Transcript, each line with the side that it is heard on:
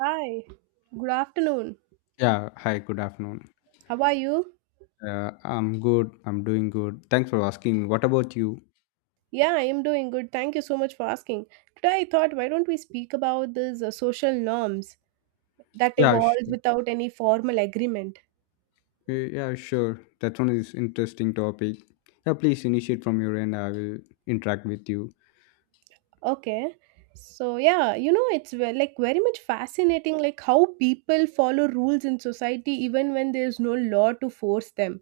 right: Hi, good afternoon.
left: Yeah, hi, good afternoon.
right: How are you?
left: I'm good. I'm doing good. Thanks for asking. What about you?
right: Yeah, I am doing good. Thank you so much for asking. Today, I thought, why don't we speak about these social norms that
left: Yeah,
right: evolve
left: sure.
right: without any formal agreement?
left: Uh, Yeah, sure. That one is interesting topic. Yeah, please initiate from your end. I will interact with you.
right: Okay. So yeah, it's like very much fascinating, like how people follow rules in society even when there's no law to force them.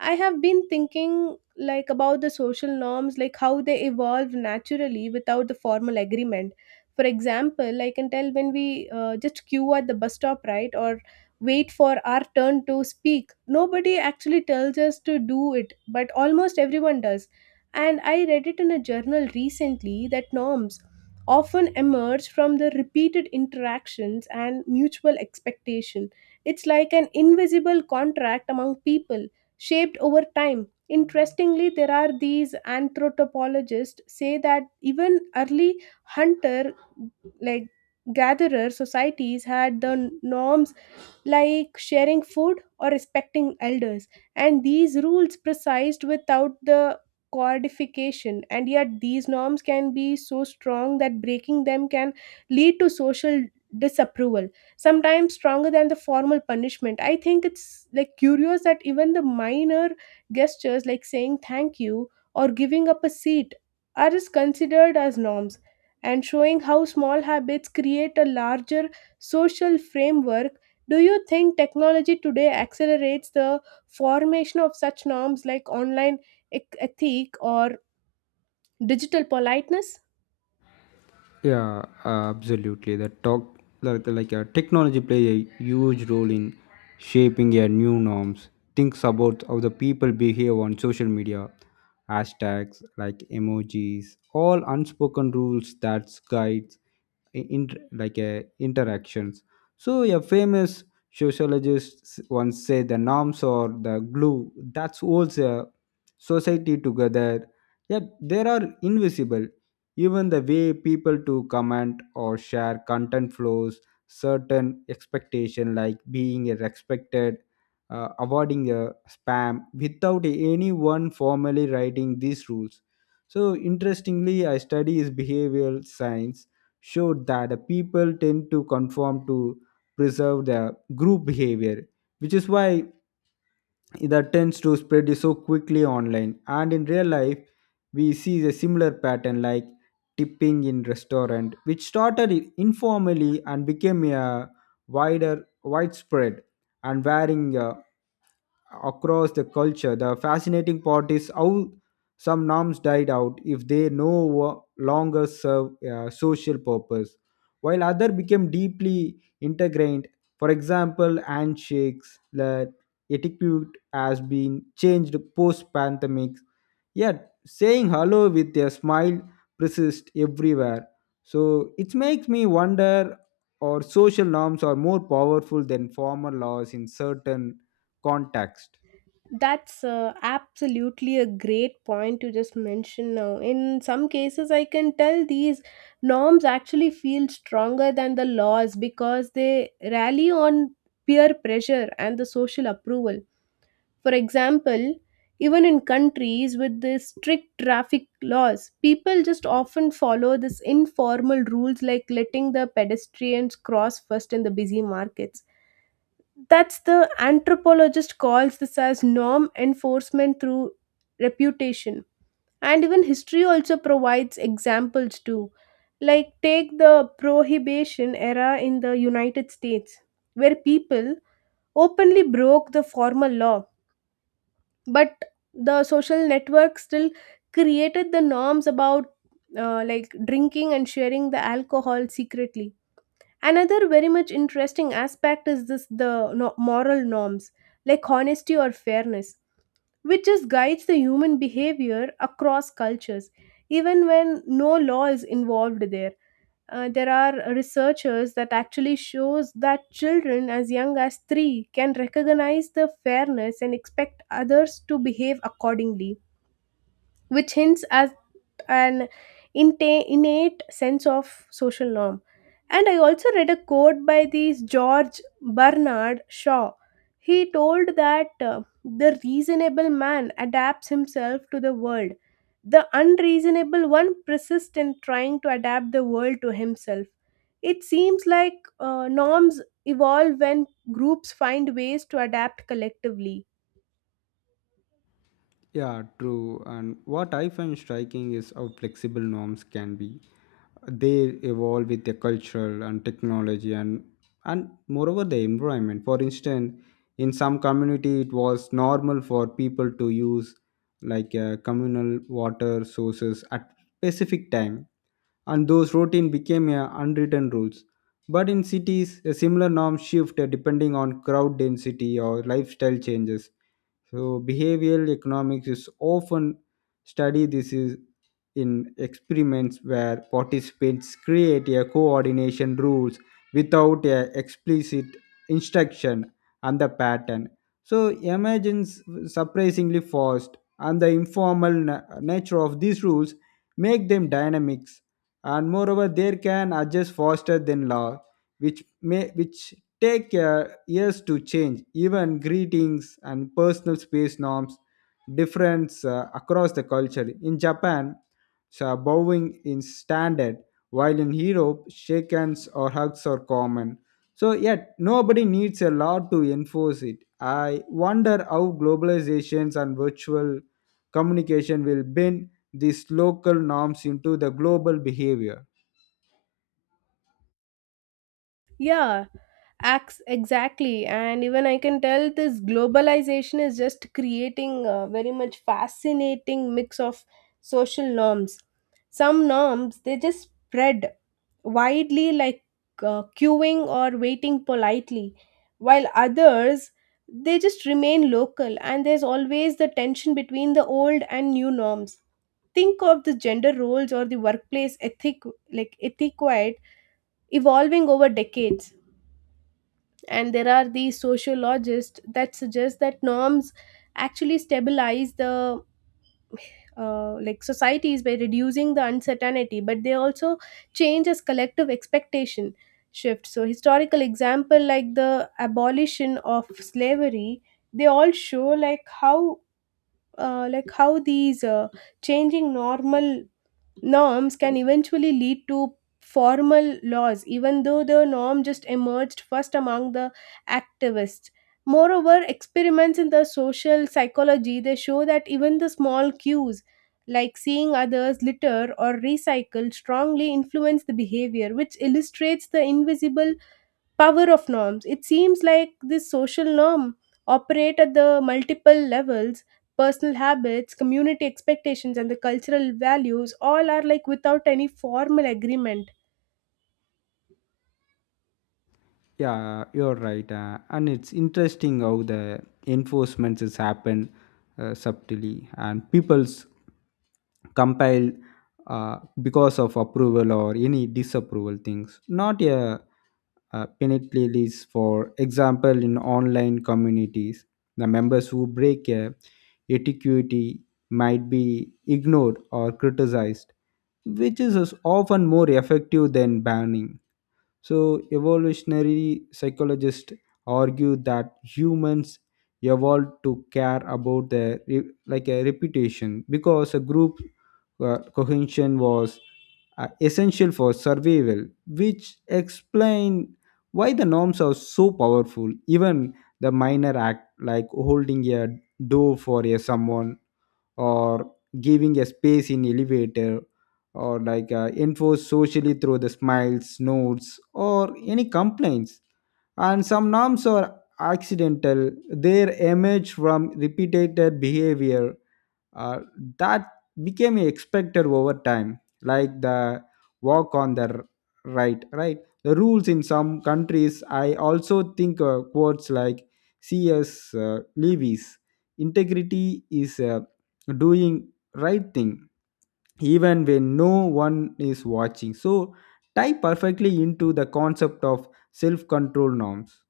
right: I have been thinking like about the social norms, like how they evolve naturally without the formal agreement. For example, I can tell when we just queue at the bus stop, right, or wait for our turn to speak. Nobody actually tells us to do it, but almost everyone does. And I read it in a journal recently that norms often emerge from the repeated interactions and mutual expectation. It's like an invisible contract among people, shaped over time. Interestingly, there are these anthropologists say that even early hunter like gatherer societies had the norms like sharing food or respecting elders. And these rules precised without the codification, and yet these norms can be so strong that breaking them can lead to social disapproval, sometimes stronger than the formal punishment. I think it's like curious that even the minor gestures like saying thank you or giving up a seat are just considered as norms, and showing how small habits create a larger social framework. Do you think technology today accelerates the formation of such norms like online ethic or digital politeness?
left: Yeah, absolutely. The talk like technology play a huge role in shaping your new norms. Think about how the people behave on social media, hashtags like emojis, all unspoken rules that guides interactions. So a famous sociologist once said the norms are the glue that holds a society together. Yet there are invisible even the way people to comment or share content flows certain expectation like being a respected, avoiding a spam without anyone formally writing these rules. So interestingly, I study is behavioral science showed that the people tend to conform to preserve the group behavior, which is why that tends to spread so quickly online and in real life we see a similar pattern like tipping in restaurant which started informally and became a wider widespread and varying across the culture. The fascinating part is how some norms died out if they no longer serve a social purpose, while others became deeply integrated. For example, handshakes, the etiquette has been changed post pandemic, yet saying hello with a smile persists everywhere. So it makes me wonder or social norms are more powerful than formal laws in certain context.
right: That's absolutely a great point to just mention now. In some cases, I can tell these norms actually feel stronger than the laws because they rally on peer pressure and the social approval. For example, even in countries with the strict traffic laws, people just often follow this informal rules like letting the pedestrians cross first in the busy markets. That's the anthropologist calls this as norm enforcement through reputation. And even history also provides examples too. Like take the prohibition era in the United States, where people openly broke the formal law, but the social network still created the norms about like drinking and sharing the alcohol secretly. Another very much interesting aspect is this the moral norms like honesty or fairness, which just guides the human behavior across cultures even when no law is involved there. There are researchers that actually shows that children as young as 3 can recognize the fairness and expect others to behave accordingly, which hints as an innate sense of social norm. And I also read a quote by this George Bernard Shaw. He told that the reasonable man adapts himself to the world. The unreasonable one persists in trying to adapt the world to himself. It seems like norms evolve when groups find ways to adapt collectively.
left: Yeah, true. And what I find striking is how flexible norms can be. They evolve with the cultural and technology and moreover the environment. For instance, in some community it was normal for people to use communal water sources at specific time and those routine became unwritten rules. But in cities, a similar norm shift depending on crowd density or lifestyle changes. So behavioral economics is often study this is in experiments where participants create a coordination rules without a explicit instruction and the pattern. So emergence surprisingly fast and the informal nature of these rules make them dynamic and moreover they can adjust faster than law which take years to change even greetings and personal space norms difference across the culture in Japan so bowing is standard while in Europe shake hands or hugs are common so yet nobody needs a law to enforce it. I wonder how globalizations and virtual communication will bend these local norms into the global behavior.
right: Yeah, acts exactly, and even I can tell this globalization is just creating a very much fascinating mix of social norms. Some norms they just spread widely, like queuing or waiting politely, while others they just remain local, and there's always the tension between the old and new norms. Think of the gender roles or the workplace ethic, like etiquette, evolving over decades. And there are these sociologists that suggest that norms actually stabilize the like societies by reducing the uncertainty, but they also change as collective expectation shift. So historical example like the abolition of slavery, they all show like how these changing normal norms can eventually lead to formal laws, even though the norm just emerged first among the activists. Moreover, experiments in the social psychology they show that even the small cues like seeing others litter or recycle strongly influence the behavior, which illustrates the invisible power of norms. It seems like this social norm operate at the multiple levels: personal habits, community expectations, and the cultural values, all are like without any formal agreement.
left: Yeah, you're right. And it's interesting how the enforcements has happened subtly and people's compile because of approval or any disapproval things not a, penalty list. For example, in online communities the members who break a etiquette might be ignored or criticized, which is as often more effective than banning. So, evolutionary psychologists argue that humans evolved to care about their like a reputation because a group cohesion was essential for survival, which explain why the norms are so powerful. Even the minor act like holding a door for a someone or giving a space in elevator or enforced socially through the smiles nods, or any complaints. And some norms are accidental. They emerge from repeated behavior uh, that became expected over time like the walk on the right the rules in some countries. I also think quotes like CS Levy's integrity is doing right thing even when no one is watching so tie perfectly into the concept of self control norms.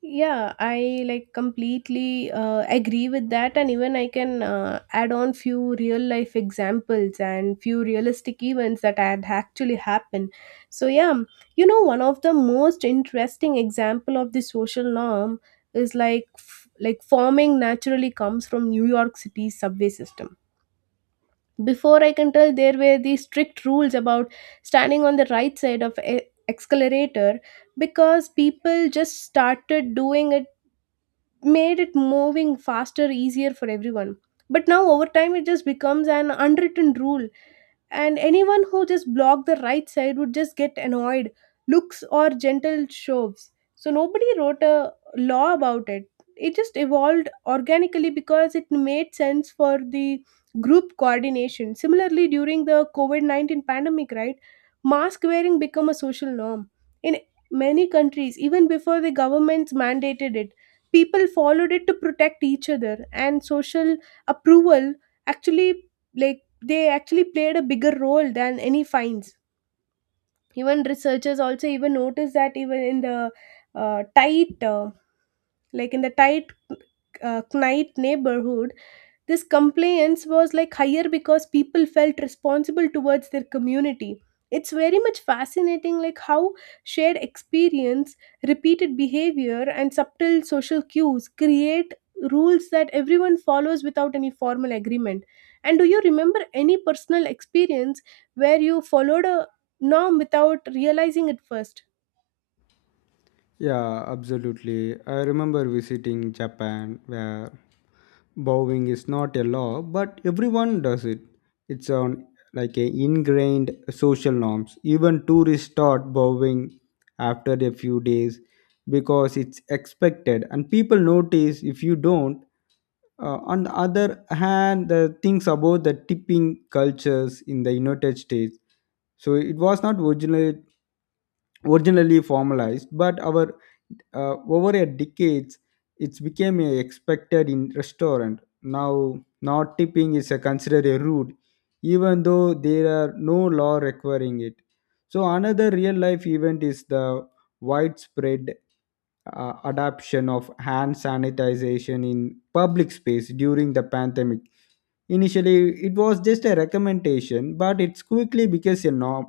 right: Yeah, I like completely agree with that, and even I can add on few real life examples and few realistic events that had actually happened. So yeah, you know, one of the most interesting example of the social norm is like like farming naturally comes from New York City's subway system. Before I can tell there were these strict rules about standing on the right side of a escalator because people just started doing it, made it moving faster, easier for everyone. But now over time it just becomes an unwritten rule, and anyone who just blocked the right side would just get annoyed looks or gentle shoves. So nobody wrote a law about it, it just evolved organically because it made sense for the group coordination. Similarly, during the covid-19 pandemic, right, mask wearing became a social norm in many countries even before the governments mandated it. People followed it to protect each other, and social approval actually, like, they actually played a bigger role than any fines. Even researchers also even noticed that even in the tight, like in the tight night neighborhood, this compliance was like higher because people felt responsible towards their community. It's very much fascinating like how shared experience, repeated behavior, and subtle social cues create rules that everyone follows without any formal agreement. And do you remember any personal experience where you followed a norm without realizing it first?
left: Yeah, absolutely. I remember visiting Japan where bowing is not a law, but everyone does it. It's on like a ingrained social norms. Even tourists start bowing after a few days because it's expected and people notice if you don't. On the other hand, the things about the tipping cultures in the United States. So it was not originally formalized, but our over a decades, it's became a expected in restaurant. Now, not tipping is a considered a rude, even though there are no law requiring it. So another real life event is the widespread adoption of hand sanitization in public space during the pandemic. Initially, it was just a recommendation, but it's quickly became a norm,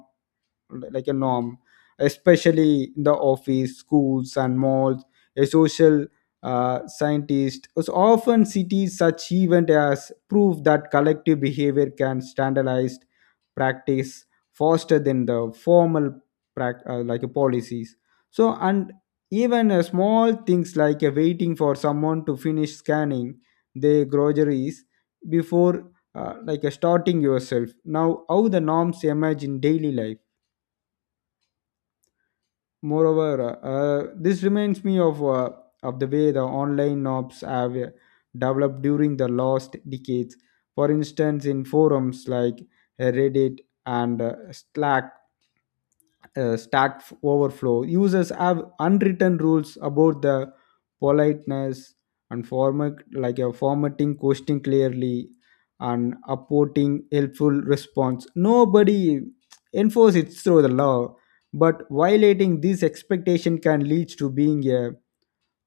left: like a norm especially in the office schools and malls. A social scientist was often cities such event as proof that collective behavior can standardized practice faster than the formal like a policies. So and even small things like waiting for someone to finish scanning their groceries before starting yourself now how the norms emerge in daily life. Moreover, this reminds me of the way the online knobs have developed during the last decades. For instance, in forums like Reddit and Slack, Stack Overflow, users have unwritten rules about the politeness and format, like a formatting question clearly and upvoting helpful response. Nobody enforces it through the law, but violating this expectation can lead to being a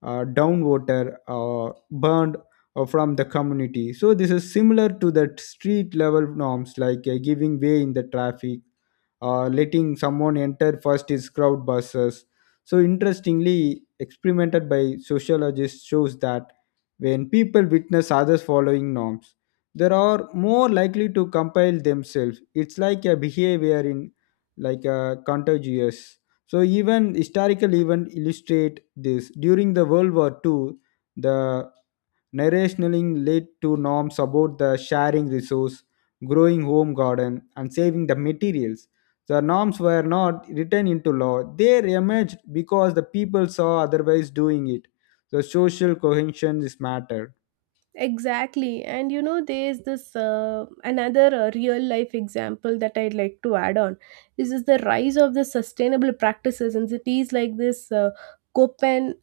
left: downwater burned from the community. So this is similar to the street level norms like giving way in the traffic, letting someone enter first is crowd buses. So interestingly, experimented by sociologists shows that when people witness others following norms, they are more likely to compile themselves. It's like a behavior in like a contagious. So even historical events illustrate this. During the World War Two, the narrationing led to norms about the sharing resource, growing home garden, and saving the materials. The norms were not written into law. They emerged because the people saw otherwise doing it. The social cohesion is matter.
right: Exactly. And you know, there's this another real life example that I'd like to add on. This is the rise of the sustainable practices in cities like this Copenhagen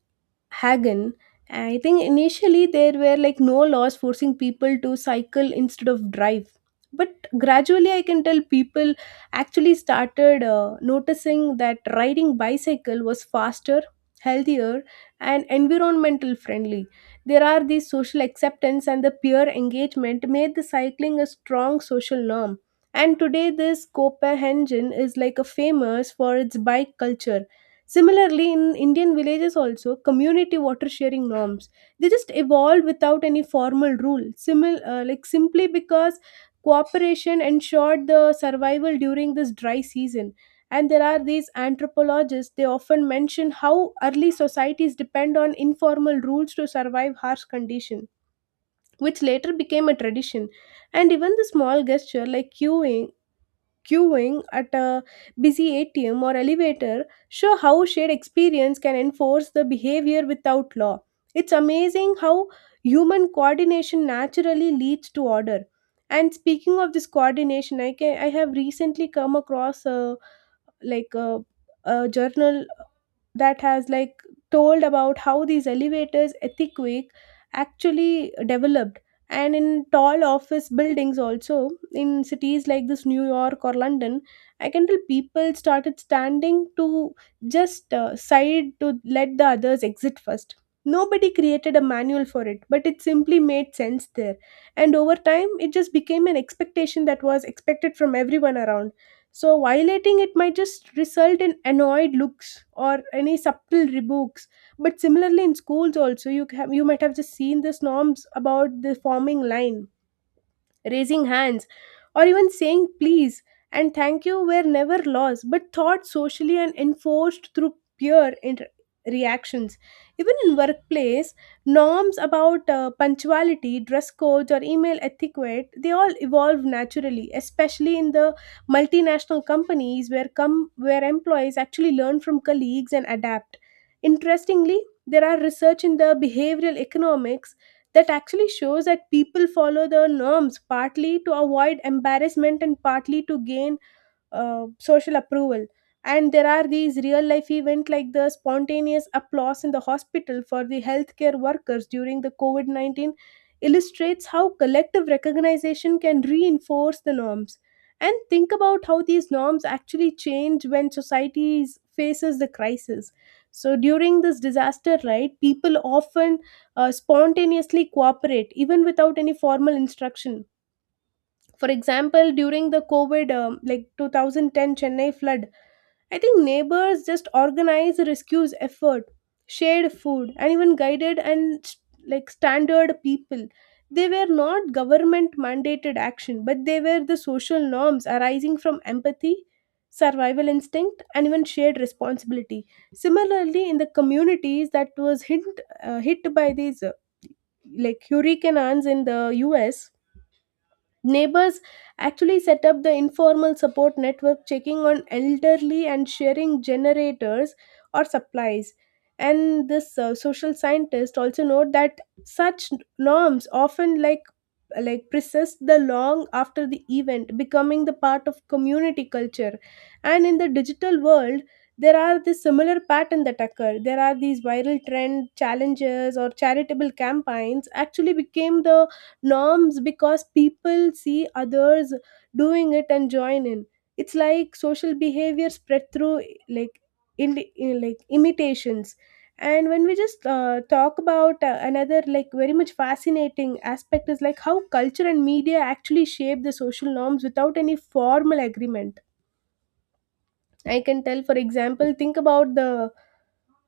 right: Hagen. I think initially there were like no laws forcing people to cycle instead of drive. But gradually, I can tell people actually started noticing that riding bicycle was faster, healthier, and environmental friendly. There are these social acceptance and the peer engagement made the cycling a strong social norm. And today, this Copenhagen is like a famous for its bike culture. Similarly, in Indian villages also, community water sharing norms they just evolved without any formal rule. Like simply because cooperation ensured the survival during this dry season. And there are these anthropologists. They often mention how early societies depend on informal rules to survive harsh condition, which later became a tradition. And even the small gesture like queuing at a busy ATM or elevator show how shared experience can enforce the behavior without law. It's amazing how human coordination naturally leads to order. And speaking of this coordination, I can I have recently come across a like a journal that has like told about how these elevators earthquake actually developed. And in tall office buildings also in cities like this New York or London, I can tell people started standing to just side to let the others exit first. Nobody created a manual for it, but it simply made sense there, and over time it just became an expectation that was expected from everyone around. So violating it might just result in annoyed looks or any subtle rebukes. But similarly in schools also, you have, you might have just seen these norms about the forming line, raising hands, or even saying please and thank you were never laws but taught socially and enforced through peer reactions. Even in workplace, norms about punctuality, dress codes, or email etiquette they all evolve naturally, especially in the multinational companies where come where employees actually learn from colleagues and adapt. Interestingly, there are research in the behavioral economics that actually shows that people follow the norms partly to avoid embarrassment and partly to gain social approval. And there are these real life events like the spontaneous applause in the hospital for the healthcare workers during the covid-19 illustrates how collective recognition can reinforce the norms. And think about how these norms actually change when society faces the crisis. So during this disaster, right, people often spontaneously cooperate even without any formal instruction. For example, during the covid like 2010 Chennai flood, I think neighbors just organized rescue effort, shared food, and even guided and like standard people. They were not government mandated action, but they were the social norms arising from empathy, survival instinct, and even shared responsibility. Similarly in the communities that was hit hit by these like hurricanes in the US, neighbors actually set up the informal support network, checking on elderly and sharing generators or supplies. And this social scientist also note that such norms often like persist the long after the event, becoming the part of community culture. And in the digital world, there are this similar pattern that occur. There are these viral trend challenges or charitable campaigns actually became the norms because people see others doing it and join in. It's like social behavior spread through, like, in like imitations. And when we just talk about another like very much fascinating aspect is like how culture and media actually shape the social norms without any formal agreement. I can tell, for example, think about the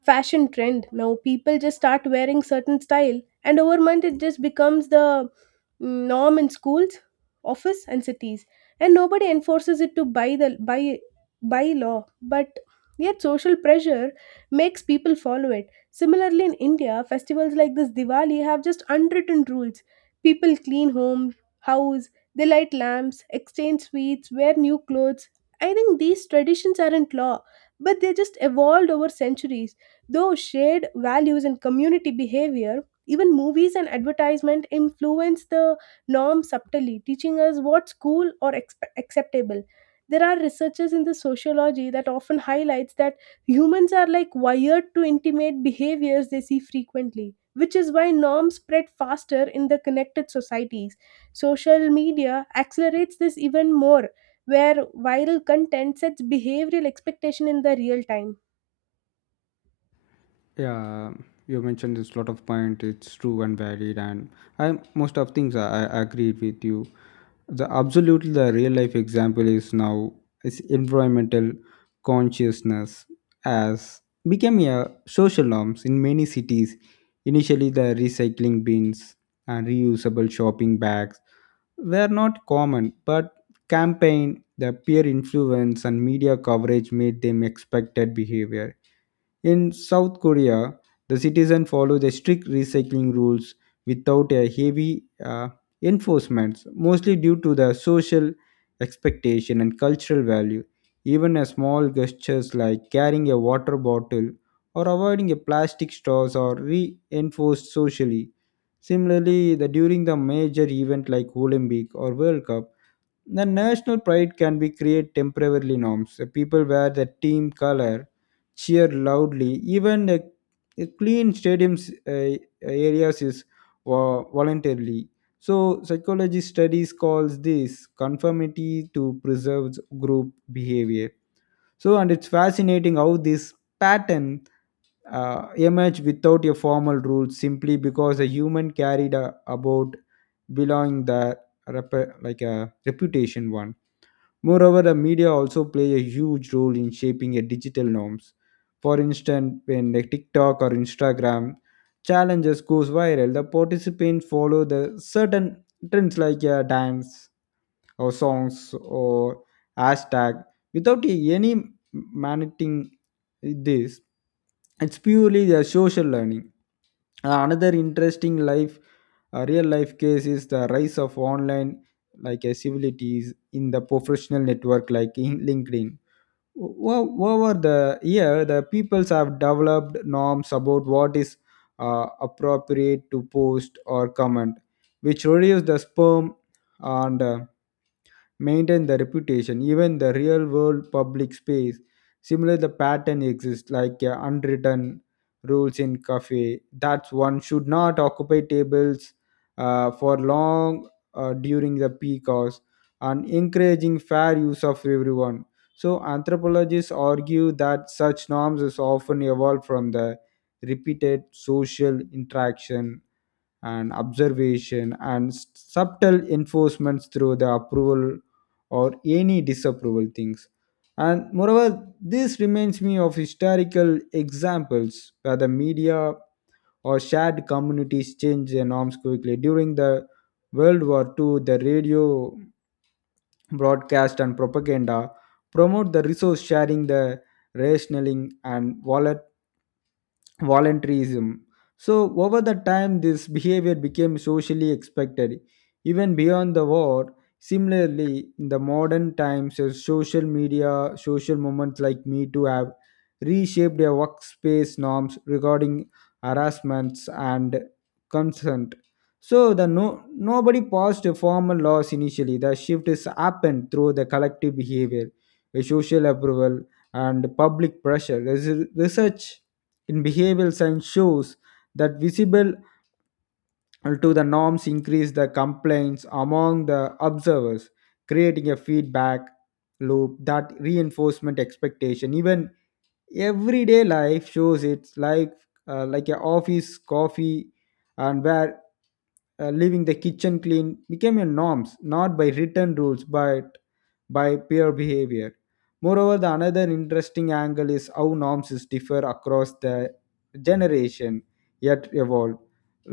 right: fashion trend. Now people just start wearing certain style and over month it just becomes the norm in schools, office, and cities, and nobody enforces it to by by law, but yet social pressure makes people follow it. Similarly, in India festivals like this Diwali have just unwritten rules. People clean home, house, they light lamps, exchange sweets, wear new clothes. I think these traditions aren't law, but they just evolved over centuries. Though shared values and community behavior, even movies and advertisement influence the norm subtly, teaching us what's cool or acceptable. There are researchers in the sociology that often highlights that humans are like wired to intimate behaviors they see frequently, which is why norms spread faster in the connected societies. Social media accelerates this even more, where viral content sets behavioral expectation in the real time.
left: Yeah, you mentioned this lot of point. It's true and valid, and I most of things I agreed with you. The absolutely the real life example is now is environmental consciousness as became a social norms in many cities. Initially, the recycling bins and reusable shopping bags were not common, but campaign, the peer influence, and media coverage made them expected behavior in South Korea, the citizens follow the strict recycling rules without a heavy enforcement, mostly due to the social expectation and cultural value. Even a small gestures like carrying a water bottle or avoiding a plastic straws are reinforced socially. Similarly, the, during the major event like Olympic or World Cup, the national pride can be create temporarily norms. The people wear the team color cheer loudly. Even a clean stadiums areas is voluntarily. So psychology studies calls this conformity to preserves group behavior. So and it's fascinating how this pattern emerge without a formal rule simply because a human carried a, about belonging the like a reputation one. Moreover, the media also play a huge role in shaping a digital norms. For instance, when a TikTok or Instagram challenges goes viral, the participants follow the certain trends like a dance, or songs or hashtag without any managing this it's purely the social learning. Another interesting life real life case is the rise of online civilities in the professional network like in LinkedIn. Over the year the peoples have developed norms about what is appropriate to post or comment which reduce the spam and maintain the reputation even the real world public space similar the pattern exists like unwritten rules in cafe. That's one should not occupy tables for long during the peak hours and encouraging fair use of everyone. So anthropologists argue that such norms is often evolved from the repeated social interaction and observation and subtle enforcements through the approval or any disapproval things. And moreover this reminds me of historical examples where the media or shared communities change their norms quickly during the World War II the radio broadcast and propaganda promote the resource sharing the rationing and wallet voluntarism. So, over the time, this behavior became socially expected. Even beyond the war, similarly, in the modern times, as social media, social movements like Me Too have reshaped their workspace norms regarding harassments and consent. So, the no, nobody passed a formal laws initially. The shift has happened through the collective behavior, a social approval, and public pressure. Research in behavioral science shows that visible to the norms increase the complaints among the observers creating a feedback loop that reinforcement expectation. Even everyday life shows it's like a office coffee and where leaving the kitchen clean became a norms not by written rules but by peer behavior. Moreover the another interesting angle is how norms is differ across the generation yet evolve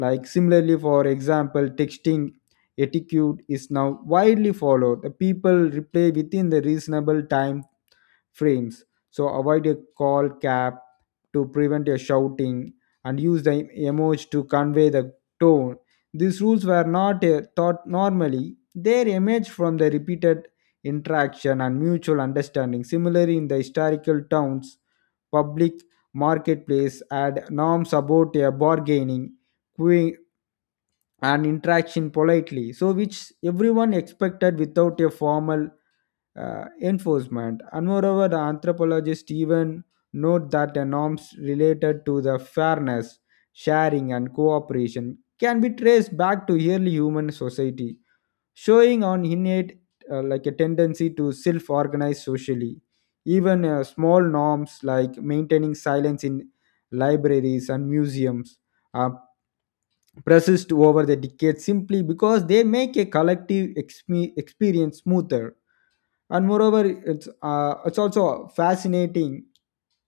left: like similarly for example texting etiquette is now widely followed the people reply within the reasonable time frames so avoid a call cap to prevent a shouting and use the emoji to convey the tone. These rules were not taught normally. They emerged from the repeated interaction and mutual understanding. Similarly, in the historical towns, public marketplace had norms about a bargaining, queuing, and interaction politely, so which everyone expected without a formal enforcement. And moreover, anthropologists even note that the norms related to the fairness, sharing, and cooperation can be traced back to early human society, showing an innate like a tendency to self-organize socially. Even small norms like maintaining silence in libraries and museums uh, persist over the decades simply because they make a collective experience smoother. And moreover it's also fascinating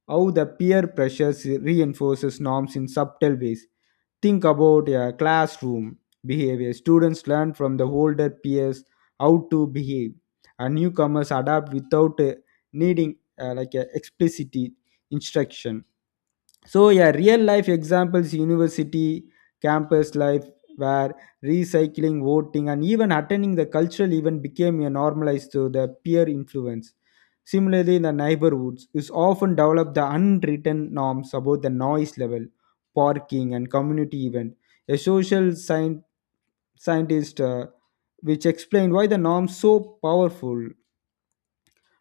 left: how the peer pressures reinforces norms in subtle ways. Think about a classroom behavior students learn from the older peers how to behave and newcomers adapt without needing like a explicit instruction. So yeah real life examples university campus life where recycling voting and even attending the cultural event became a normalized through the peer influence. Similarly in the neighborhoods is often developed the unwritten norms about the noise level parking and community event. A social science scientist which explained why the norms so powerful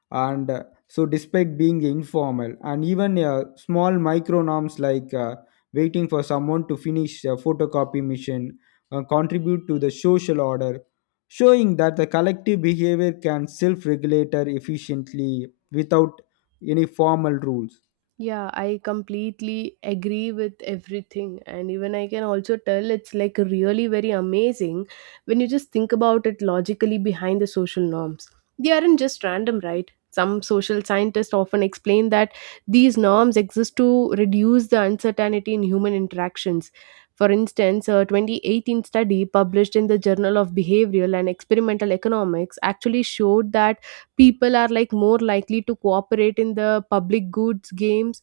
left: and so despite being informal and even small micro norms like waiting for someone to finish a photocopy mission contribute to the social order showing that the collective behavior can self-regulate efficiently without any formal rules.
right: Yeah, I completely agree with everything. And even I can also tell it's like really very amazing when you just think about it logically behind the social norms. They aren't just random, right? Some social scientists often explain that these norms exist to reduce the uncertainty in human interactions. For instance, a 2018 study published in the Journal of Behavioral and Experimental Economics actually showed that people are like more likely to cooperate in the public goods games,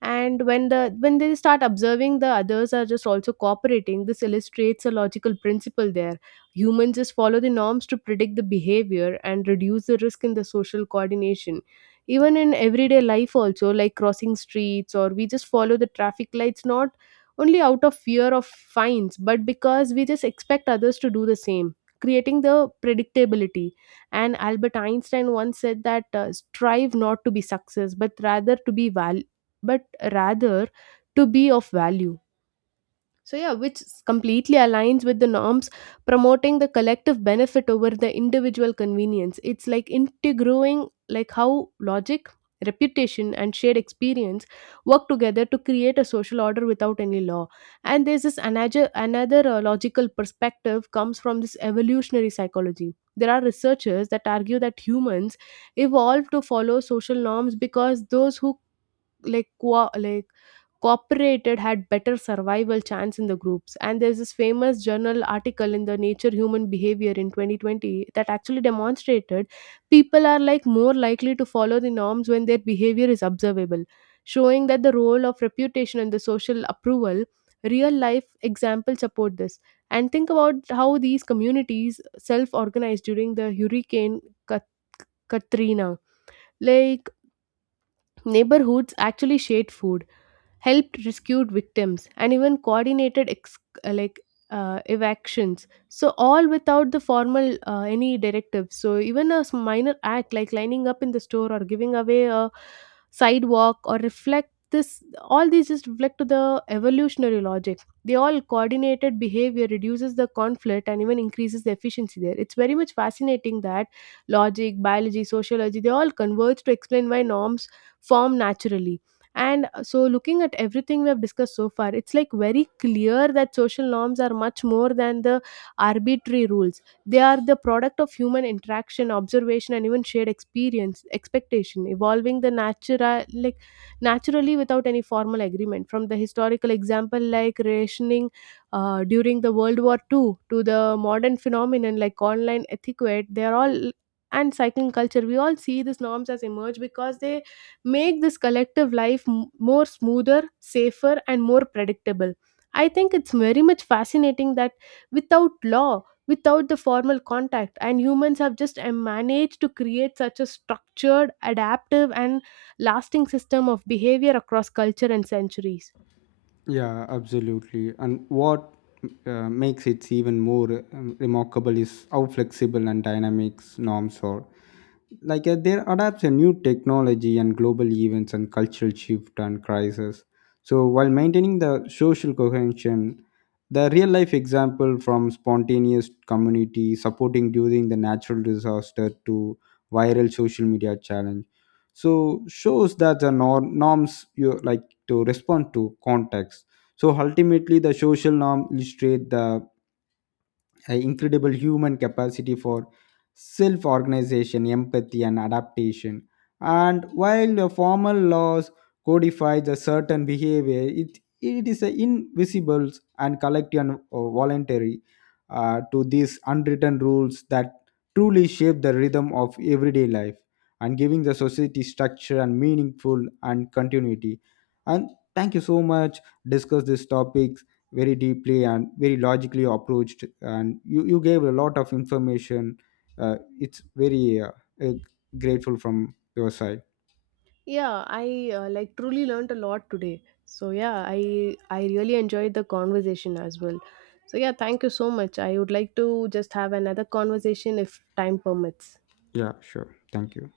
right: and when they start observing the others are just also cooperating. This illustrates a logical principle there. Humans just follow the norms to predict the behavior and reduce the risk in the social coordination. Even in everyday life also, like crossing streets, or we just follow the traffic lights not only out of fear of fines, but because we just expect others to do the same, creating the predictability. And Albert Einstein once said that, strive not to be success but rather to be valued, but rather to be of value. So, yeah, which completely aligns with the norms promoting the collective benefit over the individual convenience. It's like integrating like how logic, reputation, and shared experience work together to create a social order without any law. And there's this another logical perspective comes from this evolutionary psychology. There are researchers that argue that humans evolved to follow social norms because those who like qua like cooperated had better survival chance in the groups. And there's this famous journal article in the Nature Human Behavior in 2020 that actually demonstrated people are like more likely to follow the norms when their behavior is observable, showing that the role of reputation and the social approval. Real life examples support this. And think about how these communities self organized during the hurricane Ka- Katrina. Like neighborhoods actually shared food, helped rescued victims, and even coordinated uh, like evictions, so all without the formal any directive. So even a minor act like lining up in the store or giving away a sidewalk or reflect this, all these just reflect to the evolutionary logic. They all coordinated behavior reduces the conflict and even increases the efficiency there. It's very much fascinating that logic, biology, sociology, they all converge to explain why norms form naturally. And so, looking at everything we have discussed so far, it's like very clear that social norms are much more than the arbitrary rules. They are the product of human interaction, observation, and even shared experience, expectation, evolving the naturally without any formal agreement. From the historical example like rationing during the World War Two to the modern phenomenon like online etiquette, they are all and cycling culture. We all see these norms as emerge because they make this collective life more smoother, safer, and more predictable. I think it's very much fascinating that without law, without the formal contact, and humans have just managed to create such a structured, adaptive, and lasting system of behavior across culture and centuries.
left: Yeah, absolutely. And what makes it even more remarkable is how flexible and dynamic norms are. There adapts a new technology and global events and cultural shift and crisis so while maintaining the social cohesion the real life example from spontaneous community supporting during the natural disaster to viral social media challenge so shows that the norms you like to respond to context so ultimately the social norm illustrate the a incredible human capacity for self organization, empathy, and adaptation. And while the formal laws codify a certain behavior, it is a invisible and collective and voluntary to these unwritten rules that truly shape the rhythm of everyday life and giving the society structure and meaningful and continuity. And thank you so much. Discuss this topic very deeply and very logically approached and you gave a lot of information it's very uh, grateful from your side
right: Yeah, I like truly learned a lot today. So yeah, I really enjoyed the conversation as well. So yeah, thank you so much. I would like to just have another conversation if time permits.
left: yeah sure thank you